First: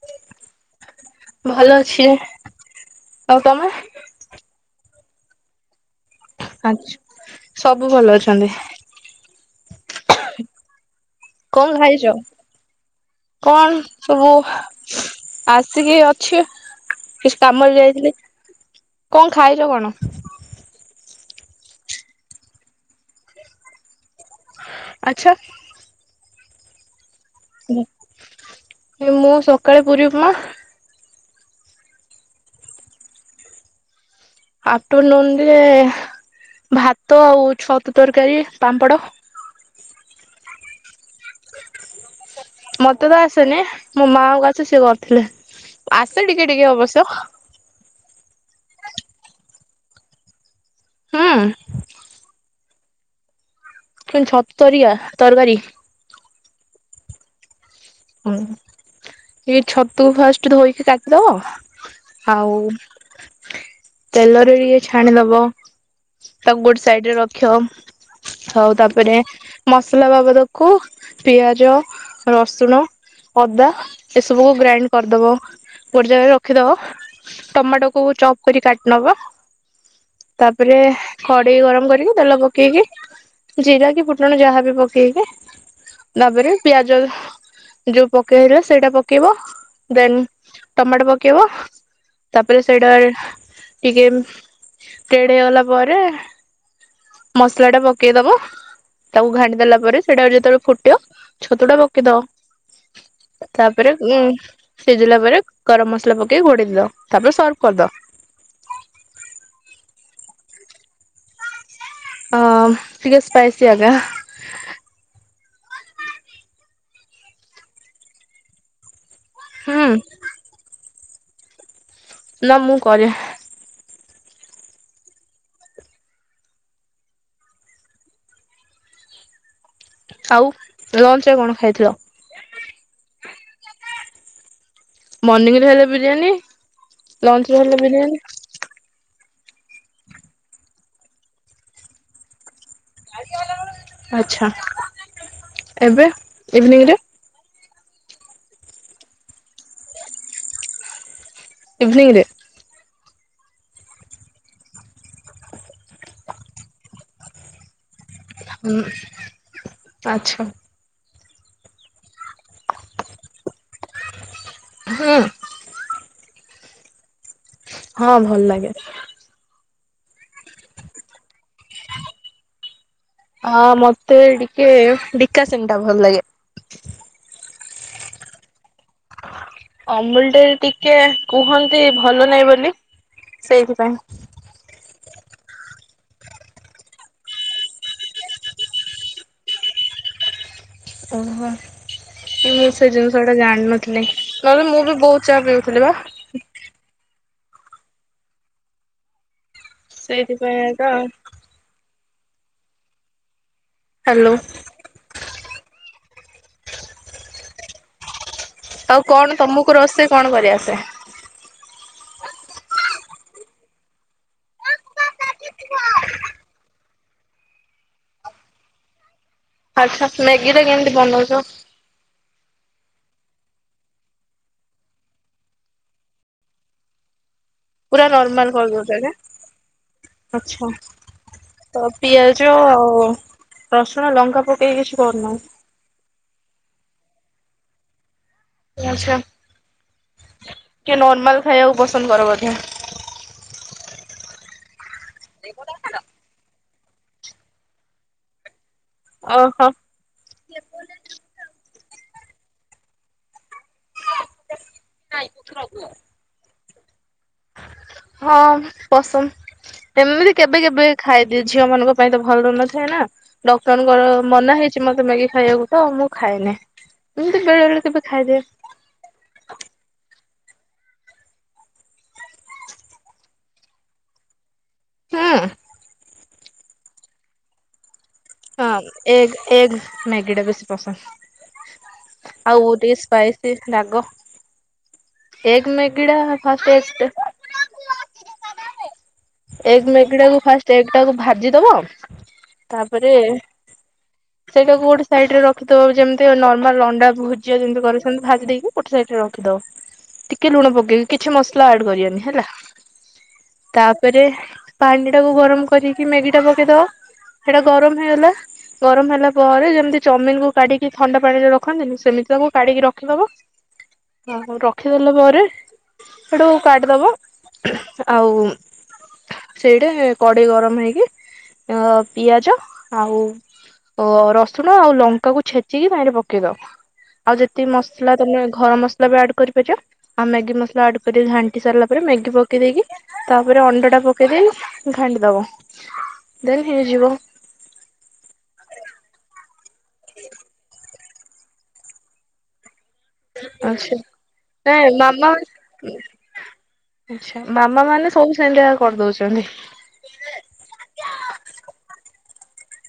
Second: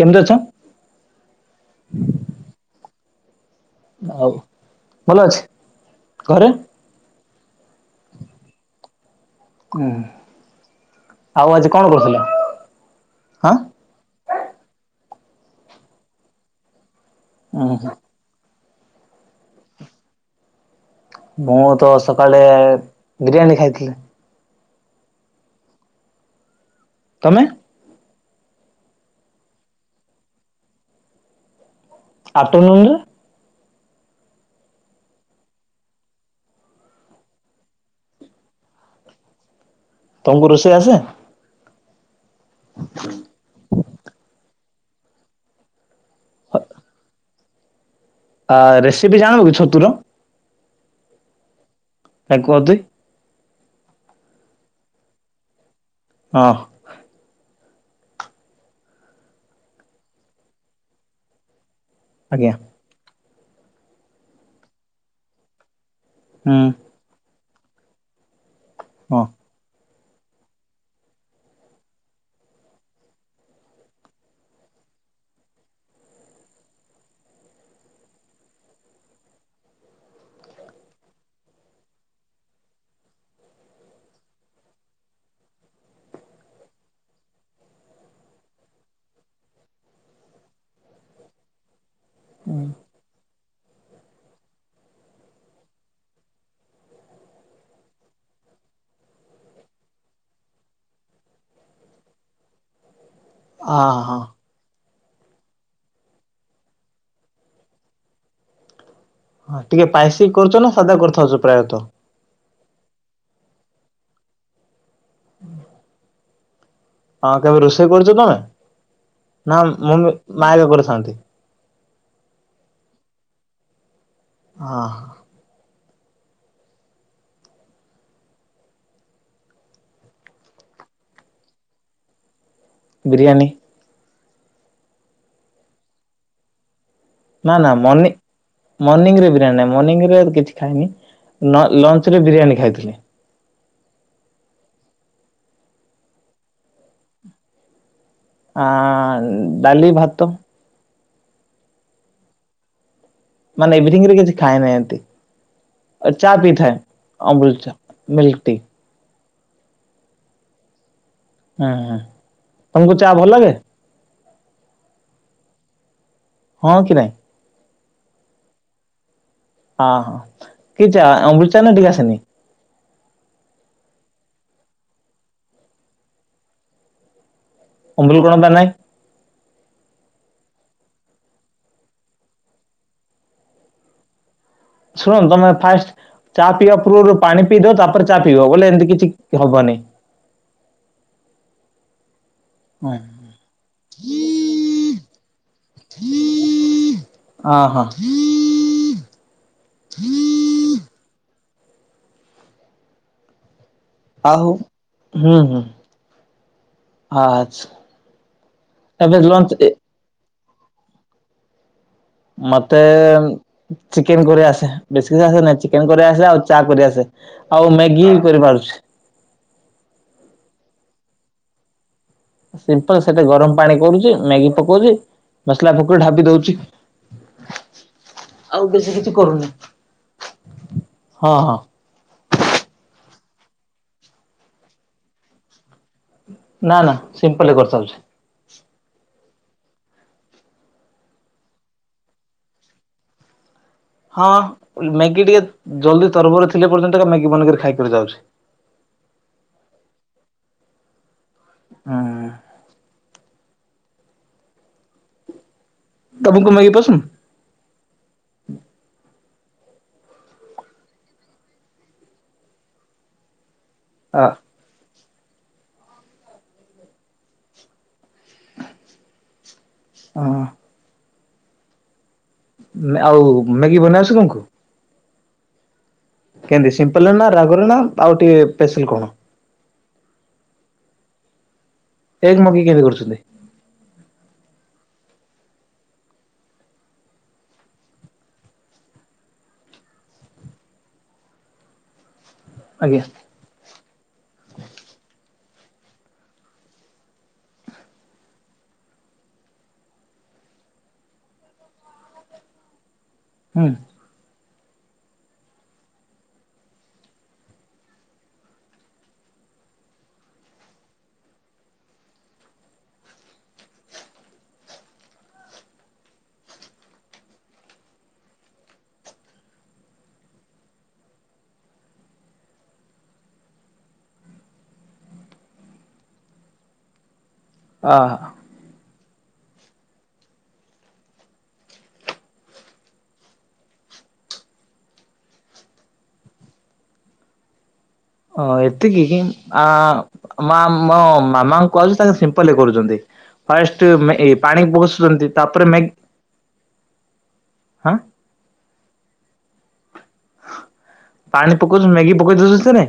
କେମିତି ଅଛ? ଭଲ ଅଛି, ଆଉ ତୋମେ? ଆଉ ଭଲ ଅଛି, ଘରେ? ଆଛ ସବୁ ଭଲ ଅଛନ୍ତି। ଅଁ, ହଁ। କଣ ଖାଇଚ? ହଁ କଣ ସବୁ ଆସିକି ଅଛି। କିଛି ଉଁ କାମରେ ହୁଁ ଯାଇଥିଲି, କଣ ଖାଇଚ କଣ? ମୁଁ ତ ସକାଳେ ବିରିୟାନୀ ଖାଇଥିଲି। ଆଛା। ତମେ? ମୁଁ ସକାଳେ ପୁରୀ ଉପମା ଅପ୍ଟରନୁନୁରେ ଆଫ୍ଟରନୁନ ରେ ଭାତ ଆଉ ଛତୁ ତରକାରୀ ପାମ୍ପଡ଼। ତମକୁ ରୋଷେଇ ଆସେ? ମତେ ତ ଆସେନି, ମୋ ମାକୁ ଆସେ ସିଏ କରିଥିଲେ। ଆସେ ଟିକେ ଟିକେ ଅବସ୍ୟ ଆ ରେସିପି ଜାଣୁ କି ଛତୁର। ହୁଁ। [inaudible] କିନ୍ତୁ ଛତରିଆ ତରକାରୀ। ହଁ। ହୁଁ ଏଇ ଛତୁକୁ ଫାଷ୍ଟ ଧୋଇକି କାଟିିଦବ। ଆଜ୍ଞା ଆଉ ତେଲରେ ଟିକେ ଛାଣିଦବ। ହୁଁ ତାକୁ ଗୋଟେ ସାଇଡ ରେ ରଖିବ ହଉ ତାପରେ ହଁ। ମସଲା ବାବଦକୁ ପିଆଜ ରସୁଣ ଅଦା ଏସବୁକୁ ଗ୍ରାଇଣ୍ଡ କରିଦବ ଗୋଟେ ଜାଗାରେ ରଖିଦବ। ଟମାଟୋକୁୁ ଚପ୍ କରି କାଟି ନବ। ତାପରେ କଡେଇ ଗରମ କରିକି ତେଲ ପକେଇକି ଜିରା କି ଫୁଟଣ ଯାହାବି ପକେଇବେ ତାପରେ ପିଆଜ ଯୋଉ ପକେଇଲେ ସେଇଟା ପକେଇବ ଦେନ୍ ଟମାଟୋ ପକେଇବ ତାପରେ ସେଇଟା ଟିକେ ତେଡେ ହେଇଗଲା ପରେ ମସଲା ଟା ପକେଇଦବ ତାକୁ ଘାଣ୍ଟି ଦେଲା ପରେ ସେଇଟା ଯେତେବେଳେ ଫୁଟିବ ଛତୁ ଟା ପକେଇଦବ ଆ ତାପରେ ଉଁ ହଁ ସିଝିଲା ପରେ ଗରମ ମସଲା ପକେଇକି ଘୋଡେଇ ଦବ ତାପରେ ସର୍ଭ କରିଦବ ଟିକେ ଶ୍ପାଇସି କରୁଛ ନା ସାଧା କରୁ ଥାଉଛ ପ୍ରାୟ ତ ହଁ ଟିକେ ସ୍ପାଇସି ଆଞ୍ଜା [inaudible] ହଁ କେବେ ରୋଷେଇ କରୁଛ ତମେ ନା ହୁଁ ମମି ମାବେ କରିଥାନ୍ତି। ନା ମୁଁ କରେ। ହଁ। ଆଉ ଲଞ୍ଚ ରେ କଣ ଖାଇଥିଲ? ବିରିୟାନୀ ମର୍ଣିଂ ରେ ହେଲେ ବିରିୟାନୀ। ଲଞ୍ଚ ରେ ନା ନା ହେଲେ ମନି। ବିରିୟାନୀ ମର୍ଣ୍ଣିିଂ ରେ ବିରିୟାନୀ ନାହିଁ ମର୍ଣ୍ଣିଂରେ କିଛି ଖାଇନି ଲଞ୍ଚ ରେ ବିରିୟାନୀ ଖାଇଥିଲି। ଆଚ୍ଛା ଏବେ ଇଭିନିଂ ରେ ଆଁ ଆଁ ଡାଲି ଭାତ ଇଭିନିଂରେ। ମାନେ ଈଭୀନିଂ ରେ କିଛି ଖାଏନି ଏମନ୍ତି ଆଁ ଚା ପିଇଥାଏ ଅମୁଲୁ ଚା। ମିଲ୍କ ଟି ହୁଁ ଆଚ୍ଛା। ଆଁ ଆଁ ତମକୁ ଚା ଭଲ ଲାଗେ? ହୁଁ। ହଁ କି ନାହିଁ। ହଁ ଭଲ ଲାଗେ। [inaudible] ହଁ ମତେ ଟିକେ ବିକା ସେନ ଟା ଭଲ ଲାଗେ। ଅମୁଲ କଣତା ନାଇଁ। ଅମୁଲଟେ ଟିକେ କୁହନ୍ତି ଭଲ ନାହିଁ ବୋଲି ସେଇଥିପାଇଁ। ଶୁଣ ତମେ ଫାଷ୍ଟ। ଚା ପିଇବା ପୂର୍ବରୁ ପାଣି ପିଇ ଦବ। ତାପରେ ଚା ପିଇବ। ବୋଲେ ଏମିତି କିଛି ହବନି। ଓଃ ହଁ। ନାଇଁ ମୁଁ ସେ ହଁ ଜିନିଷ ଟା ଜାଣି ନଥିଲି। ନହେଲେ ମୁଁ ବି ବୋହୁତ ଚା ପିଉଥିଲି ପା। ହଁ ହଁ। ସେଇଥି ପାଇଁ ତ ଆଉ। ହ୍ୟାଲୋ ଆଉ ହୁଁ ହୁଁ। ଆଚ୍ଛା। ଆଉ ଏବେ କଣ ଲଞ୍ଚ ତମୁକୁ ରୋଷେଇ କଣ କରି ଆସେ? ମତେ ଚିକେନ୍ କରି ଆସେ। ବେଶୀ ବି ଆସେ ନାଇଁ। ଚିକେନ୍ କରି ଆସେ ଆଉ ଚା କରି ଆସେ। ଆଉ ମ୍ୟାଗି ବି କରି ପାରୁଛି। ଆଚ୍ଛା। ମ୍ୟାଗି ଟା କେମିତି ବନୋଉଛ? ସିମ୍ପଲ୍ ସେତେରେ ଗରମ ପାଣି କରୁଚି। ମ୍ୟାଗି ପକୋଉଛି। ମସଲା ପକେଇକି ଢାବି ଦୋଉଛି। ପୁରା ନର୍ମାଲ୍ କରିଦୋଉଚ କିଛି ନା? କରୁନି ଆଚ୍ଛା। ହଁ ହଁ ତ ପିଆଜ ଆଉ ରସୁଣ ଲଙ୍କା ପକେଇକି କିଛି କରୁନ? ନା ନା ସିମ୍ପଲ୍ ରେ କରି ଦୋଉଛି। ଆଚ୍ଛା। ଟିକିଏ ନର୍ମାଲ୍ ଖାଇବାକୁ ପସନ୍ଦ କର ବୋଧେ? ହଁ। ମ୍ୟାଗି ଟିକେ ଜଲ୍ଦି ତରବର ଥିଲେ ପର୍ଯ୍ୟନ୍ତ ତ ମ୍ୟାଗି ବନେଇକିରି ଖାଇକରି ଯାଉଛି। ଅହ। ହଁ। [unintelligible] ତମୁକୁ ମ୍ୟାଗି ପସନ୍ଦ୍? ହଁ ପସନ୍ଦ୍। ଏମିତି କେବେ କେବେ ଖାଇ ଦିଏ ଝିଅ ମାନଙ୍କ ପାଇଁ ତ ଭଲ ରନଥାଏ ନା। ଡକ୍ଟରଙ୍କର ହଁ ମନା ହେଇ କିଛି ମତେ ମ୍ୟାଗି ଖାଇବାକୁ ତ ମୁଁ ଖାଏନି। ଏମିତି ବେଳେ ବେଳେ କେବେ ଖାଇ ଦିଏ। ଅ ହଁ ହଁ। ମ୍ୟା ଆଉ ମ୍ୟାଗି ବନେଇ ଆସେ ତମୁକୁ? ହଁ। କେମତି ସିମ୍ପଲ୍ ରେ ନା? ରାଗରେ ନା? ଆଉ ଟିକେ ହଁ ସ୍ପେଶଲ୍ କଣ? ଏଗ୍ ଏଗ୍ ମ୍ୟାଗି ଟା ବେଶୀ ପସନ୍ଦ୍। ଏଗ ମ୍ୟାଗି ଆଉ କେମିତି ଟିକେ କରୁଛନ୍ତି ସ୍ପାଇସିସ୍ ରାଗ। ଏଗ୍ ମ୍ୟାଗିଟା ଫାଷ୍ଟେ ତେଲ ଏଗ୍ ମେଗି ଟାକୁ ଫାଷ୍ଟେ ଏଗ୍ ଟାକୁ ଭାଜି ଦବ। ଆଜ୍ଞା ତାପରେ ସେଇଟାକୁ ଗୋଟେ ସାଇଟ୍ ରେ ରଖି ଦବ। ଯେମିତି ନର୍ମାଲ୍ ଅଣ୍ଡା ଭୁଜିଆ ଯେମିତି କରୁଛନ୍ତି। ଭାଜି ଦେଇକି ଗୋଟେ ସାଇଟ୍ ରେ ରଖି ଦବ। ଟିକେ ଲୁଣ ପକେଇକି। କିଛି ମସଲା ଆଡ୍ କରିବନି ହେଲା। ହୁଁ। ତାପରେ ପାଣି ଟାକୁ ଗରମ କରିକି ମ୍ୟାଗି ଟା ପକେଇ ଦବ। ସେଇଟା ଗରମ ହେଇଗଲା। ଗରମ ହେଲା ପରେ। ଯେମିତି ଚାଉମିନ୍ କୁ କାଢ଼ିକି ଥଣ୍ଡା ପାଣିରେ ରଖନ୍ତିନି। ସେମିତି ତାକୁ କଢ଼ିକି ରଖି ଦବ। ଆଉ ରଖି ଦେଲା ପରେ। ସେଇଠୁ କାଢ଼ି ଦବ। ଆଉ ସେଇଟା କଡ଼େଇ ଗରମ ହେଇକି। ଆଁ ପିଆଜ ଆଉ ରସୁଣ ଆଉ ଲଙ୍କା କୁ ଛେଚିକି ସେଇଠି ପକେଇ ଦବ। ଆଉ ଯେତିକି ଅ ମସଲା ତମେ ଘର ମସଲା ବି ଆଡ୍ କରି ପାରିବ ଆଉ ମ୍ୟାଗି ମସଲା ଆଡ୍ କରିକି ଘାଣ୍ଟି ସାରିଲା ପରେ ମ୍ୟାଗି ପକେଇ ଦେଇକି ତାପରେ ଅଣ୍ଡା ଟା ପକେଇ ଦେଇକି ଘାଣ୍ଡି ଦବ ଦେନ୍ ହେଇଯିବ। ହଁ ଏତିକି କି ଆ ମା ମୋ ମାମାଙ୍କୁ କହିଲି ତାର ସେ ସିମ୍ପଲ୍ କରୁଚନ୍ତି। ଫାଷ୍ଟେ ଆଛା ମାନ୍ ଏ ପାଣି ନାଇଁ ପକୋଉସସନ୍ତି ତାପରେ ମ୍ୟାଗି ଆଚ୍ଛା ମାମା ମାନେ ସବୁ ସେମିତିଆ କରି ଦୋଉଚନ୍ତି। ପାଣି ପକୋଉଛନ୍ତି ମ୍ୟାଗି ବି ପକୋଉଚନ୍ତି ସେନେ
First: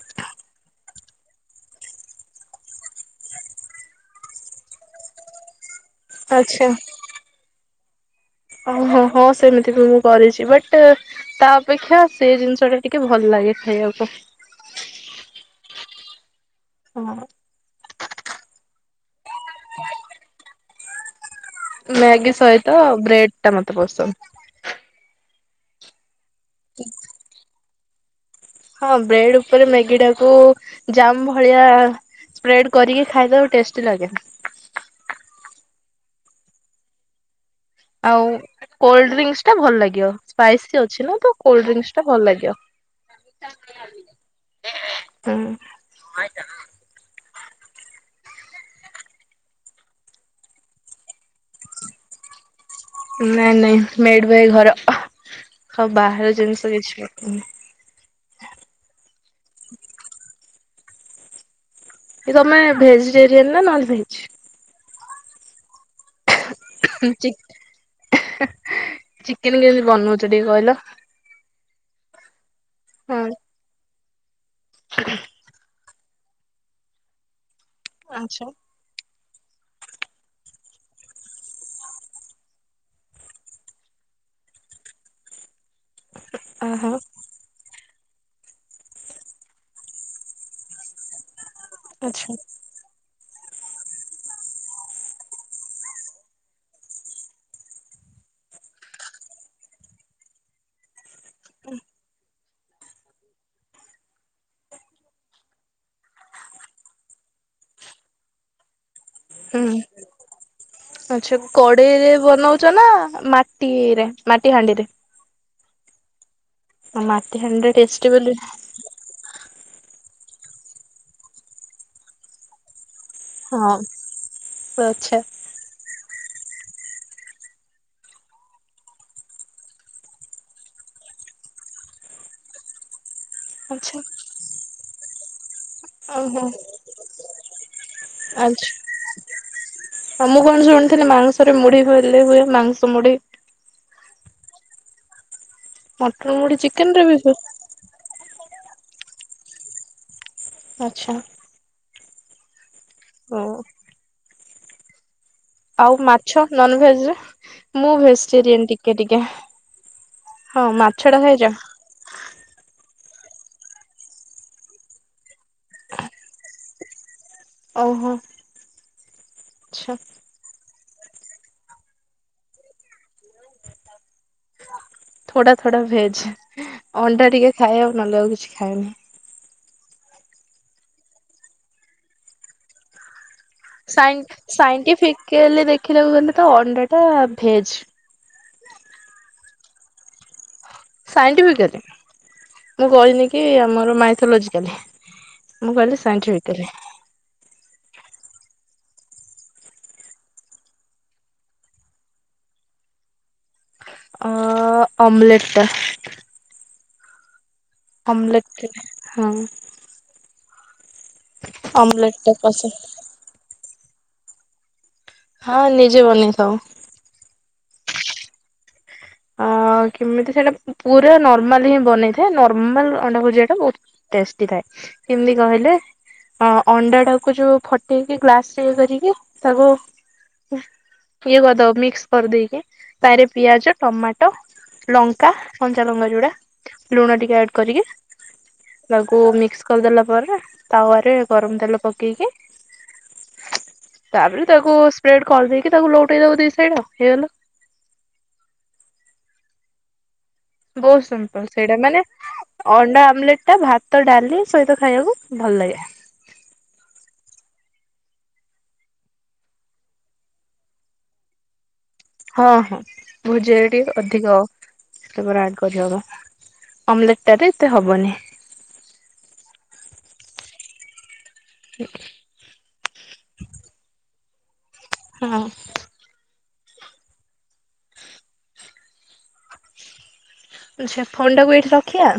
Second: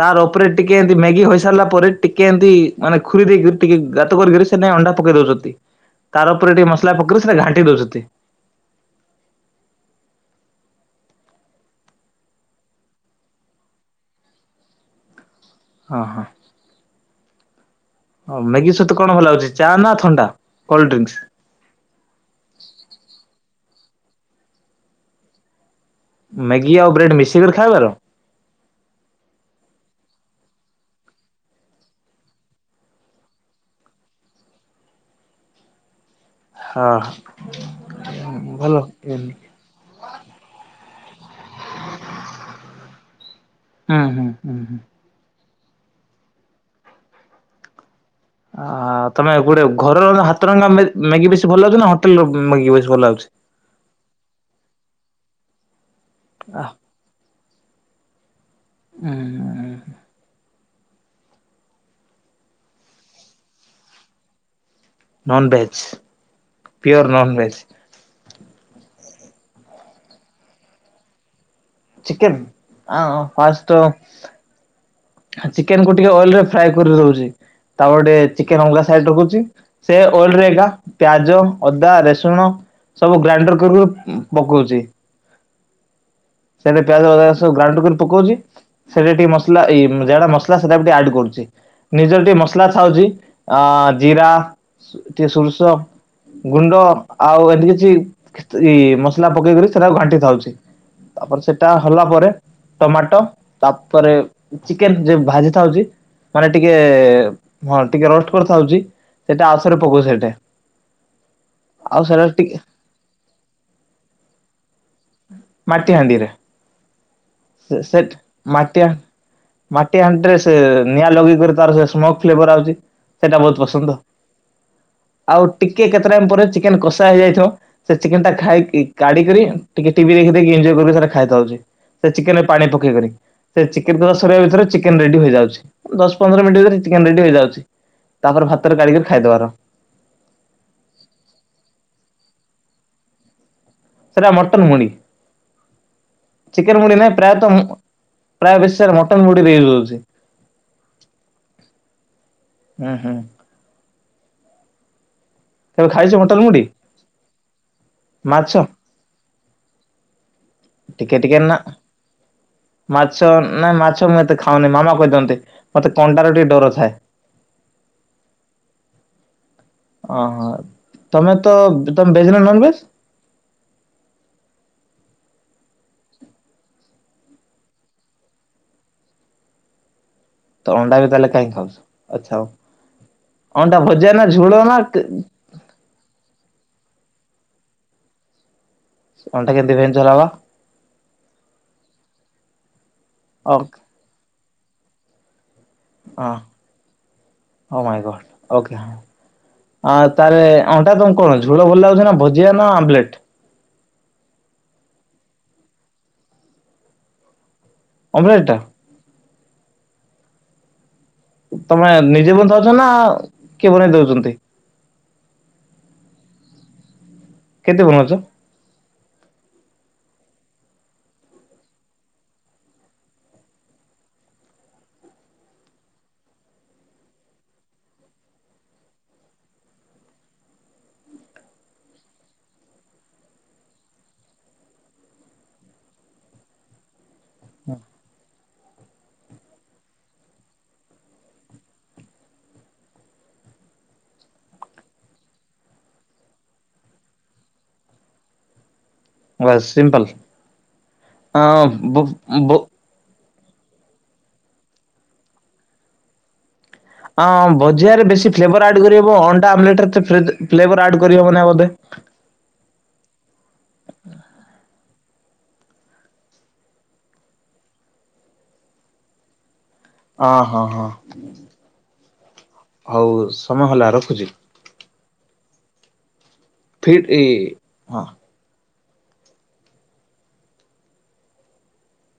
ତାର ଉପରେ ଟିକେ ଏମିତି ମ୍ୟାଗି ହୋଇ ସାରିଲା ପରେ। ଟିକେ ଏମିତି ମାନେ ଖୁରୀ ଦେଇକିରି ଟିକେ ଗାତ କରିକରି ସେ ଥିରେ ଅଣ୍ଡା ପକେଇ ଦୋଉଛନ୍ତି। [inaudible] ତାର ଉପରେ ଆଛା ଟିକେ ମସଲା ପକେରି ସେରା ଘାଣ୍ଟି ଦୋଉଚନ୍ତି। ଓହୋ ହଁ ସେମିତି ବି ମୁଁ କରିଚି ବଟ୍ ତା ଅପେକ୍ଷା ସେ ଜିନିଷ ଟା ଟିକେ ଭଲ ଲାଗେ ଖାଇବାକୁ। ଅ ହ। ହଁ। ଅ ମ୍ୟାଗି ସହିତ କଣ ଭଲ ହାଗୁଚି ଚା ନା ଥଣ୍ଡା କୋଲଡ୍ରିଙ୍କସ? ମ୍ୟାଗି ସହିତ ବ୍ରେଡ ଟା ମତେ ପସନ୍ଦ। ମ୍ୟାଗି ଆଉ ବ୍ରେଡ଼୍ ମିଶିକରି ଖାଇବାର? ହଁ ବ୍ରେଡ ଉପରେ ମ୍ୟାଗି ଟାକୁ ଜାମ ଭଳିଆ ସ୍ପ୍ରେଡ୍ କରିକି ଖାଇଦବ ଟେଷ୍ଟି ଲାଗେ। ହଁ। ଆଉ ଭଲ ହୁଁ କୋଲଡ୍ରିଙ୍କସ ଟା ଭଲ ଲାଗିବ ସ୍ପାଇସି ଅଛି ନା ତ କୋଲଡ୍ରିଙ୍କସ ଟା ଭଲ ଲାଗିବ। ହୁଁ ହୁଁ ହୁଁ। ହୁଁ। ଆ ତମେ ଗୋଟେ ଘର ର ହାତରନ୍ଧା ମା ମ୍ୟାଗି ବେଶୀ ଭଲ ଲାଗୁଚି ନା ହୋଟେଲ ର ମ୍ୟାଗି ବେଶୀ ଭଲ ଲାଗୁଚି। ନାଇଁ ନାଇଁ ମେଡ ବାଇ ଘର ଆଉ ବାହାର ଆ ଜିନିଷ କିଛି ହୁଁ ଉଁ। କି ତମେ ଭେଜିଟେରିୟନ ନା non veg? Non veg. Pure ଚି ନନ୍ ଭେଜ୍ ଚିକେନ କେମିତି ବନଉଚ ଟିକେ କହିଲ? ଚିକେନ୍ ଆଁ ଅ ଫାଷ୍ଟ ତ ହ ଚିକେନ କୁ ଟିକେ ଅଏଲ ରେ ଫ୍ରାଏ କରି ଦଉଚି ତାପଟେ ଆଚ୍ଛା। ଚିକେନ ଅଲଗା ସାଇଡ ରଖୁଚି। ସେ ଓଲ ଏକା ପିଆଜ ଅଦା ରେସୁଣ ସବୁ ଗ୍ରାଇଣ୍ଡର କରୁ ପକଉଚି। ସେଟା ଓହୋ ପିଆଜ ଅଦା ସବୁ ଗ୍ରାଇଣ୍ଡ କରି ପକଉଚି ସେଟା ଟିକେ ମସଲା ଇଏ ଯଟା ମସଲା ସେଟା ଟେ ଆଡ୍ କରୁଚି ନିଜର ଆଚ୍ଛା ଟିକେ ମସଲା ଥାଉଚି ଅ ଜିରା ଟିକେ ସୁରିସ ଗୁଣ୍ଡ ଆଉ ଏମିତି କିଛି ଇ ମସଲା ପକେଇକି ସେଟା ଘାଣ୍ଟି ଥାଉଚି। ତାପରେ ସେଟା ହେଲା ପରେ ଟମାଟୋ ତାପରେ ଚିକେନ୍ ଯ ଭାଜି ଥାଉଚି ମାନେ ଟିକେ ହଁ ଟିକେ ରୋଷ୍ଟ କରିଥାଉଚି ହୁଁ ଆଛା ଆଉ କଡେଇରେ ସେଟା ଟିକେ ବନଉଚ ନା ମା ଟିରେ ମାଟି ହାଣ୍ଡିରେ ମାଟି ହାଣ୍ଡିରେ ମାଟି ହାଣ୍ଡିରେ ସେ ଟେଷ୍ଟି ସେଟ ବୋଲି ମାଟି ମାଟି ହଣ୍ଡିରେ ସେ ନିଆଁ ଲଗେଇକରି ତାର ସେ ସ୍ମୋ ଫ୍ଲେଭର ଆଉଚି। ସେଟା ବହୁତ ହଁ ପସନ୍ଦ ଆଚ୍ଛା ଆଉ ଟିକେ କେତେ ଟାଇମ ପରେ ଚିକେନ କଷା ହେଇଯାଇଥିବ ସେ ଚିକେନ ଟା ଖାଇ କାଢି କରି ଟିକେ ଟି ଟିଭି ଦେଖି ଦେଖି ଏଞ୍ଜଏ କରି କରି ଖାଇବା ଖାଉଛି, ସେ ଚିକେନ ରେ ପାଣି ପକେଇବେନି ସେ ଆଚ୍ଛା ଚିକେନ ଭିତରେ ଚିକେନ ରେଡି ହୋଇଯାଉଛି। ଦଶ ପନ୍ଦର ଓହୋ ମିନିଟ ଭିତରେ ଚିକେନ ରେଡି ହେଇଯାଉଛି ତାପରେ ଆଚ୍ଛା। ଭାତରେ କାଢିକରି ଖାଇଦବାର। ଆଉ ମୁଁ କଣ ଶୁଣିଥିଲି ମାଂସରେ ମୁଢି ହେଲେ ହୁଏ ମାଂସ ମୁଢି। ସେରା ମଟନ୍ ମୁଡି, ମଟନ ମୁଢି ଚିକେନ ମୁଡ଼ି ରେ ନାଇ ବି ହୁଏ ପ୍ରାୟତଃ ପ୍ରାୟ ବେଶୀ ସାର ମଟନ ମୁଡି ଦେଇ ଦୋଉଚି। ଆଛା। ହୁଁ ହୁଁ। ହଉ କେବେ ଆଉ ଖାଇଛ ମଟନ ମାଛ ମୁଢି ନନ ଭେଜରେ ମୁଁ ମାଛ? ଭେଜିଟେରିଆନ ଟିକେ ଟିକେ। ହଁ ଟିକେ ମାଛଟା ଟିକେ ଖାଇଚ? ନା ମାଛ ନା ମାଛ ମୁଁ ଏତେ ଖାଉନି ମାମା ଖୋଇଦିଅନ୍ତି, ମତେ କଣ୍ଟାର ଟିକେ ଡର ଥାଏ। ଓହୋ। ଆଚ୍ଛା। ଅହୋ ତମେ ତ ତମେ ଭେଜ ନା ନନ ଭେଜ? ଥୋଡା ଥୋଡା ଭେଜ, ଅଣ୍ଡା ଟିକେ ଖାଏ ଆଉ ନହେଲେ ଆଉ କିଛି ଖାଏନି। ତ ଅଣ୍ଡା ବି ତାହେଲେ କାଇଁ ଖାଉଛ ଆଛା ହଉ, ଅଣ୍ଡା ଭଜିଆ ସାଇ ନା ଝୁଳ ନା ସାଇଣ୍ଟିଫିକାଲି ଦେଖିବାକୁ ଗଲେ ତ ଅଣ୍ଡା ଟା ଭେଜ। ଅଣ୍ଡା କେମତି ଭେଜ୍ ହେଲା ବା? ସାଇଣ୍ଟିଫିକାଲି ମୁଁ କହିନି କି ଅ ଆମର ମାଇଥୋଲୋଜିକାଲି। ମୁଁ କହିଲି scientifically. Oh my god okay. ଆଉ ତାହେଲେ ଅଣ୍ଟା ତମକୁ କଣ ଝୋଳ ଭଲ ଲାଗୁଛି ନା ଭଜିଆ ନା ଆମ୍ବଲେଟ? ଅ ଅମ୍ଲେଟ ଟା। ଅମଲେଟ ଟା ଅମ୍ଲେଟ ହଁ। ତମେ ଅମଲେଟ ଟା ନିଜେ ବନୋଉ ଚ ପସନ୍ଦ ନା କିଏ ବନେଇ ଦଉଚନ୍ତି? ହଁ ନିଜେ ବନେଇଥାଉ। କେନ୍ତି ବନଉଛ? ଆ କେମିତି ସେଇଟା ପୁରା ନର୍ମାଲ ହିଁ ବନେଇଥାଏ ନର୍ମାଲ ଅଣ୍ଡା ଭୋଜିଆଟା ବହୁତ ଟେଷ୍ଟି ଥାଏ କେମି କହିଲେ ହଁ ଅଣ୍ଡାଟାକୁ ଯୋଉ ଫଟେଇକି ଗ୍ଲାସରେ ଇଏ କରିକି ତାକୁ ଇଏ କରିଦବ ମିକ୍ସ କରିଦେଇକି ତାରେ ପିଆଜ ଟମାଟ ଲଙ୍କା କଞ୍ଚାଲଙ୍କା ଯୁଡା ଲୁଣ ଟିକେ ଆଡ କରିକି ତାକୁ ମିକ୍ସ କରିଦେଲା ପରେ ତାୱାରେ ଗରମ ତେଲ ପକେଇକି ତାପରେ ତାକୁ ସ୍ପ୍ରେଡ କରିଦେଇକି ତାକୁ ଲଉଟେଇଦବ ଦି ସାଇଡ ଆଉ ହେଇଗଲା। ବସ୍ ସିମ୍ପଲ। ବହୁତ ଅ ସିମ୍ପଲ, ସେଇଟା ବ ମାନେ ବ ଅଣ୍ଡା ଆମଲେଟ ଟା ଭା ତ ଡାଲି ସହିତ ଖାଇବାକୁ ଭଲ ଲାଗେ। ହଁ ଭଜିଆରେ ବେଶୀ ଫ୍ଲେଭର ଆଡ କରିହବ ଅଣ୍ଡା ଆମଲେଟରେ ଏତେ ଫ୍ଲେଭର ଆଡ କରିହବନା ବୋଧେ। ହଁ ହଁ ଭୁଜିଆରେ ଟିକେ ଅଧିକ ଫ୍ଲେବର ଆଡ କରିହବ। ଅମଲେଟ୍ ଟାରେ ଏତେ ହବନି। ଅ ହଁ ହଁ। [inaudible] ହଉ ସମୟ ହେଲା ରଖୁଛି। ହଁ। ଫିର୍ ଏ ହଁ। ଆଛା ଫୋନଟା କୁ ଏଇଠି ରଖିଆ?